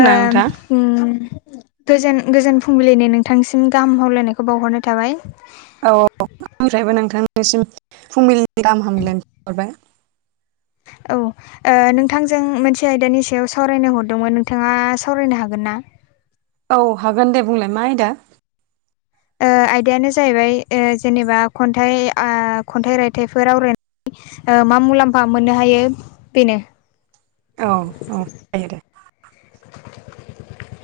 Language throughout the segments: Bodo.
ओम उम गोजोन गोजोन फुंबिलिनि नोंथांनिसिम गाहाम हामलायनायखौ बावहरनाय थाबाय। औ आंनिफ्रायबो नोंथांनिसिम फुंबिलिनि गाहाम हामलायनाय हरबाय। औ ओ [inaudible] नोंथांजों मोनसे आयदानि सायाव सावरायनो हरदोंमोन नोंथाङा सावरायनो हागोन ना? औ हागोन दे बुंलाय मा आयदा? ओ आयदायानो जाहैबाय ओ जेनेबा ओ खन्थाइ खन्थाइ रायथाइफोर आवरायनाय मा मुलाम्फा मोननो हायो बेनो। औ औ जायो दे। [inaudible]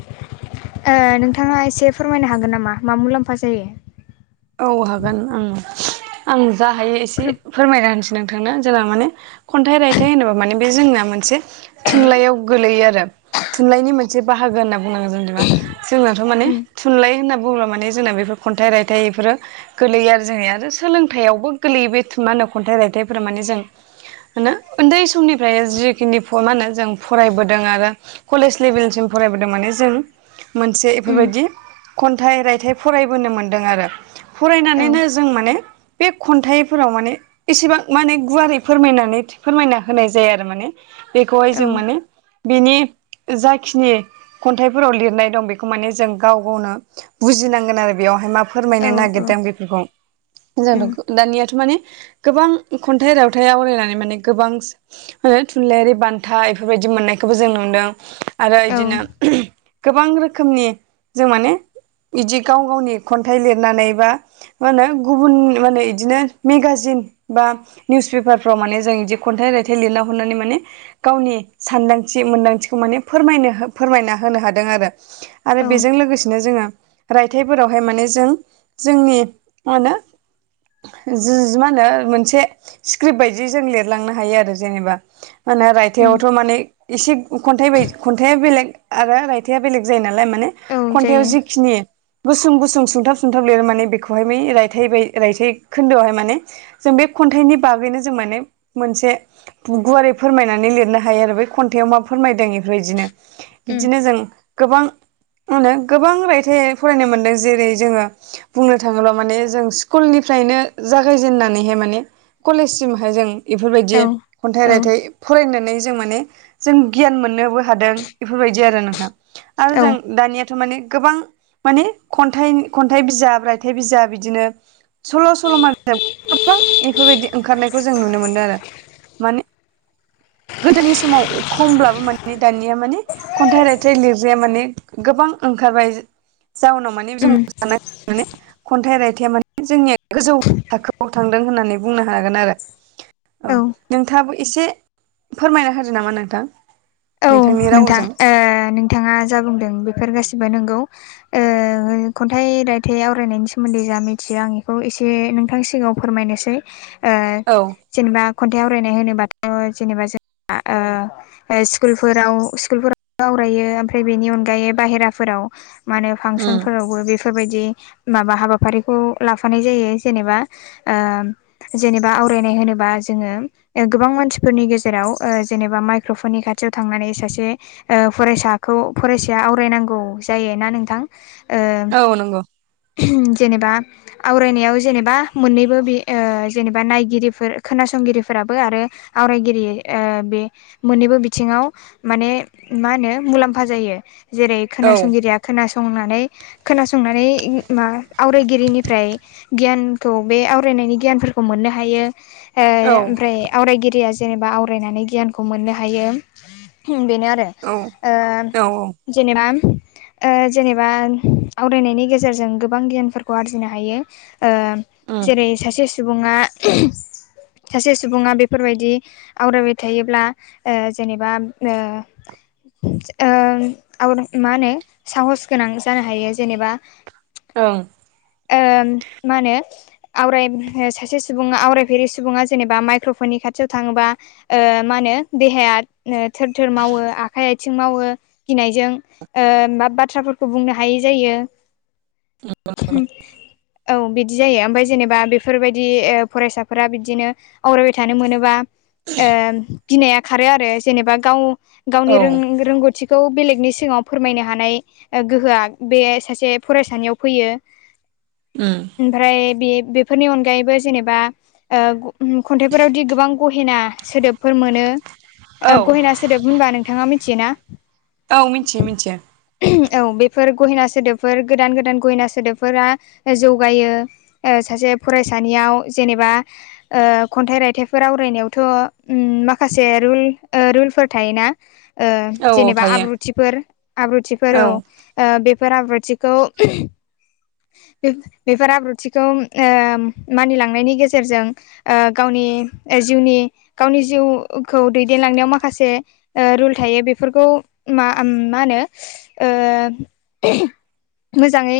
नोंथाङा एसे फोरमायनो हागोन नामा मा मुलाम्फा जायो? औ हागोन ओं आं जा हायो एसे फोर फोरमायना होनसै। नोंथांनो जेला माने खन्थाइ रायथाइ होनोबा माने बे जोंना मोनसे थुनलाइयाव गोलैयो आरो थुनलाइनि मोनसे बाहागो होनना बुंनांगोन जों जेनबा जोंनाथ' माने उम थुनलाइ होनना बुङोब्ला माने जोंना बेफोर खन्थाइ रायथाइ बेफोरो गोलैयो आरो जोंना आरो सोलोंथाइआवबो गोलैयो बेथ मा होनो खन्थाइ रायथाइफोरा माने जों होनो उन्दै समनिफ्राय जिखिनि मा होनो जों फरायबोदों आरो कलेज लेभेलसिम फरायबोदों माने जों मोनसे उम बेफोरबायदि खन्थाइ रायथाइ फरायबोनो मोनदों आरो औ फरायनानैनो जों जों माने बे खन्थाइफोराव माने एसेबां माने गुवारै फोरमायनानै फोरमायना होनाय जाया आरो माने। बेखौहाय औ जों माने बिनि जाखिनि खन्थाइफोराव लिरनाय दं बेखौ माने जों गाव गावनो बुजिनांगोन आरो बेयावहाय मा औ फोरमायनो औ नागिरदों बेफोरखौ। उम जोंथ' दानियाथ' माने गोबां खन्थाइ रावथाइ आवरायनानै माने गोबां आरो थुनलाइयारि बान्था बेफोरबायदि मोननायखौबो जों नुदों आरो औ बिदिनो गोबां रोखोमनि जों माने इदि गाव गावनि खन्थाइ लिरनानै बा मा होनो गुबुन माने बिदिनो मेगाजिन बा निउस पेपारफ्राव माने जों बिदि खन्थाइ रायथाइ लिरना हरनानै माने गावनि सानदांथि मोन्दांथिखौ माने फोरमायनो फोरमायना होनो हादों आरो औ आरो बेजों लोगोसेनो जोङो रायथाइफोराव ओमफाय माने जों जोंनि मा होनो जि जि मा होनो मोनसे स्क्रिप्ट बायदि जों लिरलांनो हायो आरो जेनेबा। मा होनो उम रायथायाइावथ' माने एसे खन्थाइ बाय खन्थाइया बेलेग आरो रायथाइआ बेलेग जायो नालाय माने औ खन्थाइआव जायो जिखिनि गुसुं गुसुं सुंथाब सुंथाब लिरो माने बेखौहाय बै रायथाइ बै रायथाइ खोन्दोआवहाय माने जों बे खन्थाइनि बागैनो जों माने मोनसे गुवारै फोरमायनानै लिरनो हायो आरो बे खन्थाइयाव मा फोरमायदों इफोर इदिनो उम बिदिनो जों गोबां गोबां रायथाइ फरायनो मोनदों जेरै जोङो बुंनो थाङोब्ला माने जों स्कुलनिफ्रायनो जागायजेननानैहाय माने कलेजसिमहाय जों बेफोरबायदि औ खन्थाइ औ रायथाइ फरायनानै जों माने जों गियान मोननोबो हादों बेफोरबायदि आरो नोंथां आरो औ जों दानियाथ' माने गोबां माने खन्थाइ खन्थाइ बिजाब बायथाइ बिजाब बिदिनो सल' सल'मा बे गोबां बेफोरबायदि ओंखारनायखौ जों नुनो मोनदों आरो माने गोदोनि समाव खमब्लाबो माने दानिया माने खन्थाइ रायथाइ लिरग्राया माने गोबां ओंखारबाय जाउनाव माने जों उम सानाखै माने खन्थाइ रायथाइया माने जोंनिया गोजौ थाखोआव थांदों होननानै बुंनो हागोन आरो औ नोंथाङाबो एसे फोरमायना होदो नामा नोंथां औ नोंथांनि नोंथां रावजों नोंथाङा जा बुंदों बेफोर गासिबो नंगौ खन्थाइ रायथाइ आवरायनायनि सोमोन्दै जा मिथियो आं बेखौ एसे नोंथांनि सिगाङाव फोरमायनोसै औ जेनेबा खन्थाइ आवरायनाय होनोबाथ' जेनेबा जोंहा ओ स्कुलफोराव स्कुलफोराव आवरायो ओमफ्राय बेनि अनगायै बाहेराफोराव मा होनो उम फांसनफोरावबो बेफोरबायदि माबा हाबाफारिखौ लाफानाय जायो जेनेबा जेनेबा आवरायनाय होनोबा जोङो। गोबां मानसिफोरनि गेजेराव जेनेबा माइक्र'फननि खाथि याव थांनानै सासे फरायसाखौ फरायसाया आवरायनांगौ जायो ना नोंथां औ नंगौ जेनेबा आवरायनायाव जेनेबा मोननैबो बि जेनेबा नायगिरिफोर खोनासंगिरिफोराबो आरो आवरायगिरि बे मोननैबो बि थिङाव माने मा होनो मुलाम्फा जायो जेरै औ खोनासंगिरिया खोनासंनानै खोनासंनानै मा आवरायगिरिनिफ्राय गियानखौ बे आवरायनायनि गियानफोरखौ मोननो हायो। ओ औ ओमफ्राय आवरायगिरिया जेनेबा आवरायनानै गियानखौ मोननो हायो ओ बेनो आरो औ औ औ जेनेबा जेनेबा आवरायनायनि गेजेरजों गोबां गियानफोरखौ आरजिनो हायो ओ उम जेरै सासे सुबुङा सासे सुबुङा बेफोरबायदि आवरायबाय थायोब्ला ओ जेनेबा ओ मा होनो साहस गोनां जानो हायो जेनेबा ओं ओ मा होनो आराय सासे सुबङा आवरायफेरि सुबुङा जेनेबा माइक्र'फननि खाथियाव थाङोबा मा होनो देहाया थोर थोर मावो आखाइ। आथिं मावो गिनायजों मा बाथ्राफोरखौ बुंनो हायि जायो। अ औ बिदि जायो ओमफफ्राय जेनेबा बेफोरबायदि फरायसाफोरा बिदिनो। आवरायबाय थानो मोनोबा। गिनाया खारो आरो जेनेबा गाव औ गावनि रोंगौथिखौ। बे खौ बेलेगनि सिगाङाव फोरमायनो हानाय गोहोआ बे सासे फरायसानियाव फैयो। [inaudible] ओमफ्राय बे बेफोरनि अनगायैबो जेनेबा खन्थाइफोरावदि गोबां गहेना सोदोबफोर। मोनौ औ गहेना सोदोब होनबा नोंथाङा मिथियोना। औ मिथियो मिथियो औ बेफोर गहिना सोदोबफोर गोदान गोदान गहिना सोदोबफोरा जौगायो। सासे फरायसानियाव जेनेबा। खन्थाइ रायथाइफोर आवरायनायावथ' माखासे रुल। रुलफोर थायोना औ औ जेनेबा थायो आब्रुथिफोर औ आब्रुथिफोराव। बेफोर आब्रुथिखौ बे। बेफोर आब्रुथिखौ मानिलांनायनि गेजेरजों। गावनि जिउनि गावनि जिउखौ दै। देनलांनायाव माखासे रुल थायो बेफोरखौ मा होनो। ओ मोजाङै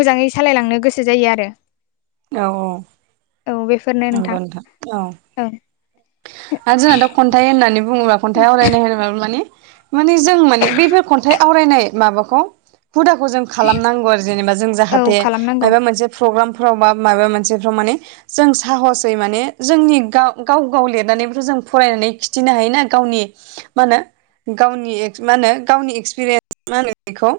मोजाङै सालायलांनो गोसो जायो आरो। औ औ औ बे नंगौथां औ आरो जोंना द। खन्थाइ होननानै बुङोबा खन्थाइ आरायनाय होनोब माने मानि जों मानि बेफोर खन्थाइ आवरायनाय माबाखौ हुदाखौ जों। खालामनांगौ आरो जेनेबा जों औ जाहाथे खालामनांगौ मबा मोनसे। फ्रग्रामाव मा मोनसे माने जों। साहसै माने जोंनि गाव गाव गाव लिरनानैफोर जों फरायनानै खिथिनो हायोना गावनि। मा होनो गावनि मा होनो गावनि एक्सपिरियेन्स मा होनो बेखौ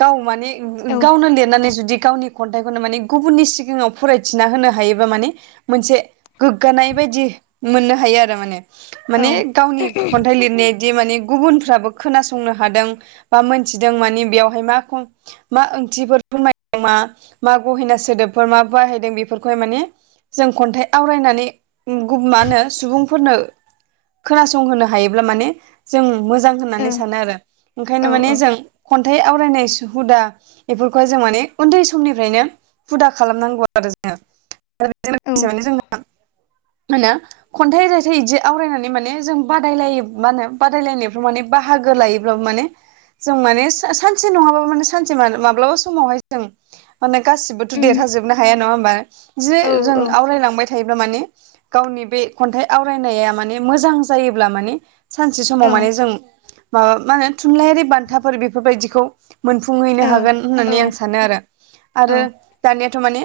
गाव माने औ गावनो लिरनानै जुदि गावनि खन्थाइखौनो माने गुबुननि सिगाङाव फरायथिना होनो हायोबा माने मोनसे गोग्गानाय बायदि मोननो हायो आरो माने औ माने गावनि खन्थाइ लिरनायदि माने गुबुनफ्राबो खोनासंनो हादों बा मोनथिदों मानिे बेयावहाय मा ख मा ओंथिफोर फोरमायदों मा मा गहेना सोदोबफोर मा बाहायदों बेफोरखौहाय माने जों खन्थाइ आवरायनानै मा होनो सुबुंफोरनो खोनासंहोनो हायोब्ला माने जों मोजां औ होननानै सानो आरो औ ओंखायनो औ माने जों खन्थाइ आवरायनाय हुदा बेफोरखौहाय जों माने उन्दै समनिफ्रायनो हुदा खालामनांगौ आरो औ जोङो जों मो खन्थाइ रायथाइ बिदि आवरायनानै माने जों बादायलायो मा होनो बादायलायनायफ्राव माने बाहागो लायोब्लाबो माने जों माने सानसे नङाबाबो माने सानसे माब्लाबा समावहाय जों माने गासिबोथ' उम देरहाजोबनो हाया नङा होमबा औ बिदिनो जों औ आवरायलांबाय थायोब्ला माने गावनि बे खन्थाइ आवरायनाया माने मोजां जायोब्ला माने सानसे समाव औ ओ माने जों माबा मा होनो थुनलाइयारि बान्थाफोर बेफोरबायदिखौ मोनफुंहैनो औ हागोन औ होननानै आं सानो आरो आरो औ दानियाथ' माने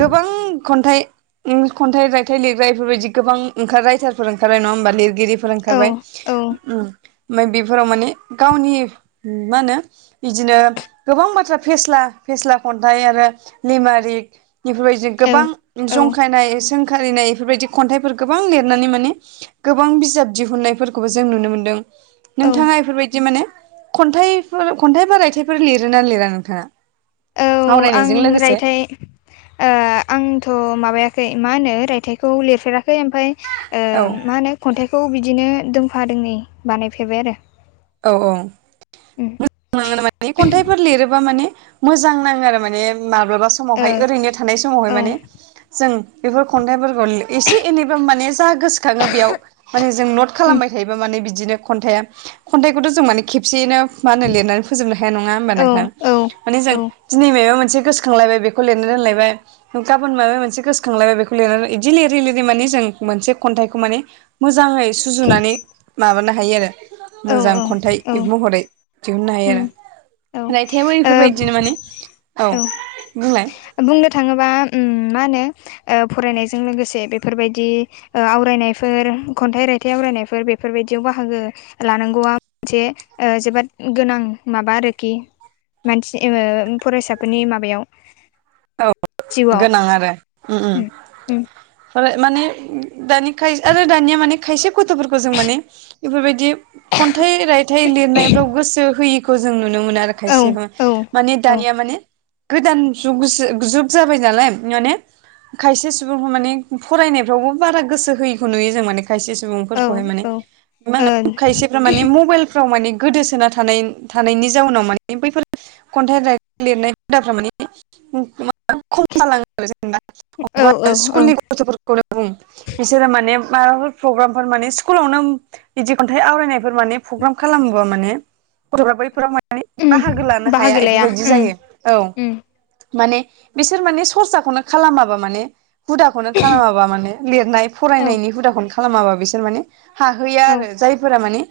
गोबां खन्थाइ खन्थाइ रायथाइ लिरग्रा बेफोरबायदि गोबां ओंखार रायथारफोर ओंखारबाय नङा होमबािर गिरिफोर ओंखारबाय औ ओमफ्राय बेफोराव माने गावनि मा होनो बिदिनो गोबां बाथ्रा फेस्ला फेस्ला खन्थाइ आरो लिमारिक बेफोरबायदि गोबां औ जंखायनाय सोंखारिनाय बेफोरबायदि खन्थाइफोर गोबां लिरनानै माने गोबां बिजाब दिहुननायफोरखौबो जों नुनो मोनदों औ नोंथाङा बेफोरबायदि माने खन्थाइफोर खन्थाइ बा रायथाइफोर लिरोना लिरा नोंथाङा? औ आं आवरायनायजों लोगोसे रायथाइ आंथ' माबायाखै मा होनो रायथाइखौ लिरफेराखै ओमफ्राय औ मा होनो खन्थाइखौ बिदिनो दोंफा दोङै बानायफेरबाय आरो। औ औ। उम मोजां नाङो माने खन्थाइफोर लिरोबा माने मोजां नाङो आरो माने माब्लाबा समावहाय ओरैनो थानाय समावहाय ओ औ माने जों बेफोर खन्थाइफोरखौ एसे एनैब माने जा गोसोखाङो बेयाव माने जों नट उम खालामबाय थायोबा माने बिदिनो खन्थाइआ खन्थाइखौथ' जों माने खेबसेयैनो मा होनो लिरनानै फोजोबनो हाया नङा होनबा औ नोंथां औ माने जों औ दिनै माबा मोनसे गोसोखांलायबाय बेखौ खौ लिरनो रोनलायबाय गाबोन माबा मोनसे गोसोखांलायबाय बेखौ लिरनानै बिदि लिरै लिरै माने जों मोनसे खन्थाइखौ माने मोजाङै सुजुनानै माबानो हायो आरो औ मोजां खन्थाइ औ एब महरै दिहुननो हायो उम आरो औ रायथाइाबो ओ बेफोरबायदिनो माने औ बुंलाय बुंनो थाङोबा मा होनो फरायनायजों लोगोसे बेफोरबायदि आवरायनायफोर खन्थाइ रायथाइ आवरायनायफोर बेफोरबायदियाव बाहागो लानांगौआ मोनसे जोबोद गोनां माबा आरोखि। मानसि फरायसाफोरनि माबायाव औ जिउआव गोनां आरो उम उम माने दानि खाय आरो दानिया माने खायसे गथ'फोरखौ जों माने बेफोरबायदि खन्थाइ रायथाइ लिरनायफ्राव गोसो होयि जों नुनो मोनो आरो औ खायसे औ माने औ दानिया माने गोदान ज जुुब जाबाय नालाय माने खायसे सुबुंफ माने फरायनायफ्रावबो बारा गोसो होयैखौ नुयो जों माने खायसे औ सुबुंफोरखौहाय मान औ मा होन खायसे म मबल फ्राव माने गोदोसोना थानाय थानायनि जाउनाव माने बैफोर खन्थाइ राइद लिरनाय हुदाफ्रा माने मा खम जालाङो आरो जेनेबा ओ अबबा औ औ स्कुलनि गथ'फोरखौनो बुं बिसोरो माने माबाफोर प्रग्रामफोर माने स्कुलावनो बिदि खन्थाइ आवरायनाय माने प्रग्राम खालामोबा माने गथ'फ्रा बैफोराव मे उम बाहागो लानो बाहागो हाया लाया बेफोरबायदि उम जायो औ उम माने बिसोर माने सरसाखौनो खालामाबा माने हुदाखौनो खालामाबा माने लिरनाय औ फरायनायनि हुदाखौन खालामाबा बिसोर माने हाहैया औ आरो जायफोरा माने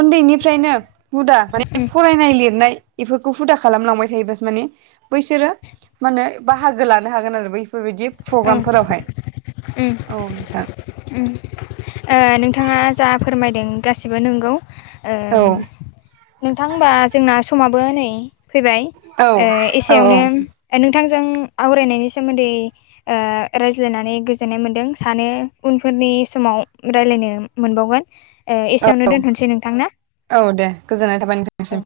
उन्दैनिफ्रायनो हुदा माने उम फरायनाय लिरनाय एफोरखौ हुदा खालामलांबाय थायोबासो माने बैसोरो [inaudible] माने बाहागो लानो हागोन आरो बैफोरबायदि ओं प्रग्रामफोरावहाय उम। औ नोंथां उम ओ नोंथाङा जा फोरमायदों गासिबो नंगौ। ओ औ नोंथां हबा जोंना समाबो नै फैबाय औ ए औ एसेयावनो नोंथांजों आवरायनायनि सोमोन्दै ओ रायज्लायनानै गोजोननाय मोनदों सानो उनफोरनि समाव रायलायनो मोनबावगोन। ए औ एसेयावनो दोनथसै नोंथां ना दे गोजोननाय थाबाय नोंथांनिसिम औ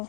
औ।